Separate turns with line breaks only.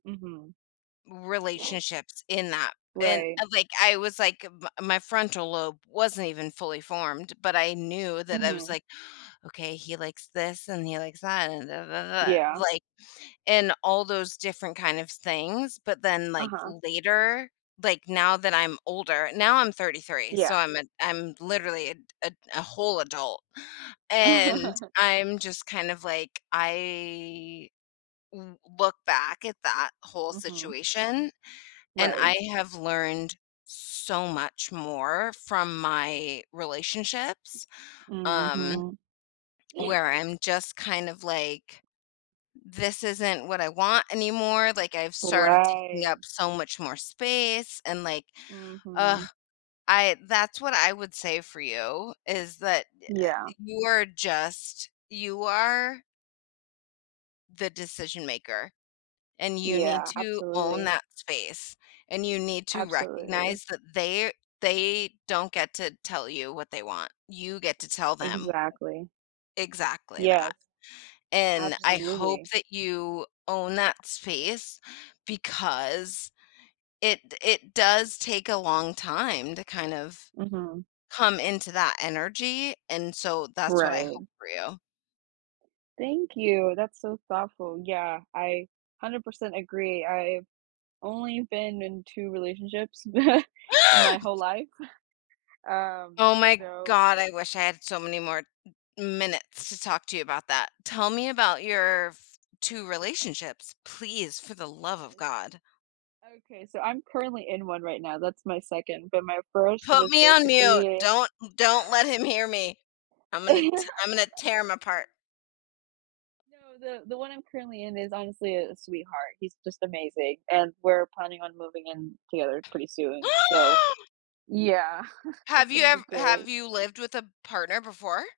Mhm.
Relationships, in that, and,
Right.
eh, like, I was, like m my frontal lobe wasn't even fully formed, but I knew that I was
Mhm.
like, "Okay, he likes this, and he likes that, and da da da da da,"
Yeah.
like and all those different kind of s things, but then, like,
Uh-huh.
later like, now that I'm older now, I'm 33, so
Yeah.
I'm a I'm literally a d a a whole adult, and I'm just kind of, like, I w look back at that whole
Mhm.
situation, and
Right.
I have learned so much more from my relationships, um,
Mhm.
where I'm just kind of, like this isn't what I want anymore, like, I've started taking up
Right.
so much more space, and like, ugh,
Mhm.
I that's what I would say for you, is that, uh uh,
Yeah.
you are just you are the decision maker, and you need
Yeah,
to own
absolutely.
that space, and you need to
Absolutely.
recognize that they they don't get to tell you what they want. You get to tell them.
Exactly.
Exactly that.
Yes.
And I hope
Absolutely.
that you own that space, because it d it does take a long time to kind of
Mhm.
come into that energy, and so that's what I
Right.
hope for you.
Thank you, that's so thoughtful. Yeah, I 100% agree, I've only been in 2 relationships in my whole life. S Um,
Oh my
so
God, I wish I had so many more minutes to talk to you about that. Tell me about your f 2 relationships, please, for the love of
Yes.
God.
Okay, so I'm currently in one right now, that's my 2nd, but my 1st
Put
was
me on mute.
basically
Don't don't let him hear me. I'm gonna t I'm gonna tear him apart.
No, the the one I'm currently in is honestly a a sweetheart. He's just amazing, and we're planning on moving in together pretty soon, so, yeah,
Have
it's
you
gonna
ev
be
have
great.
you lived with a partner before?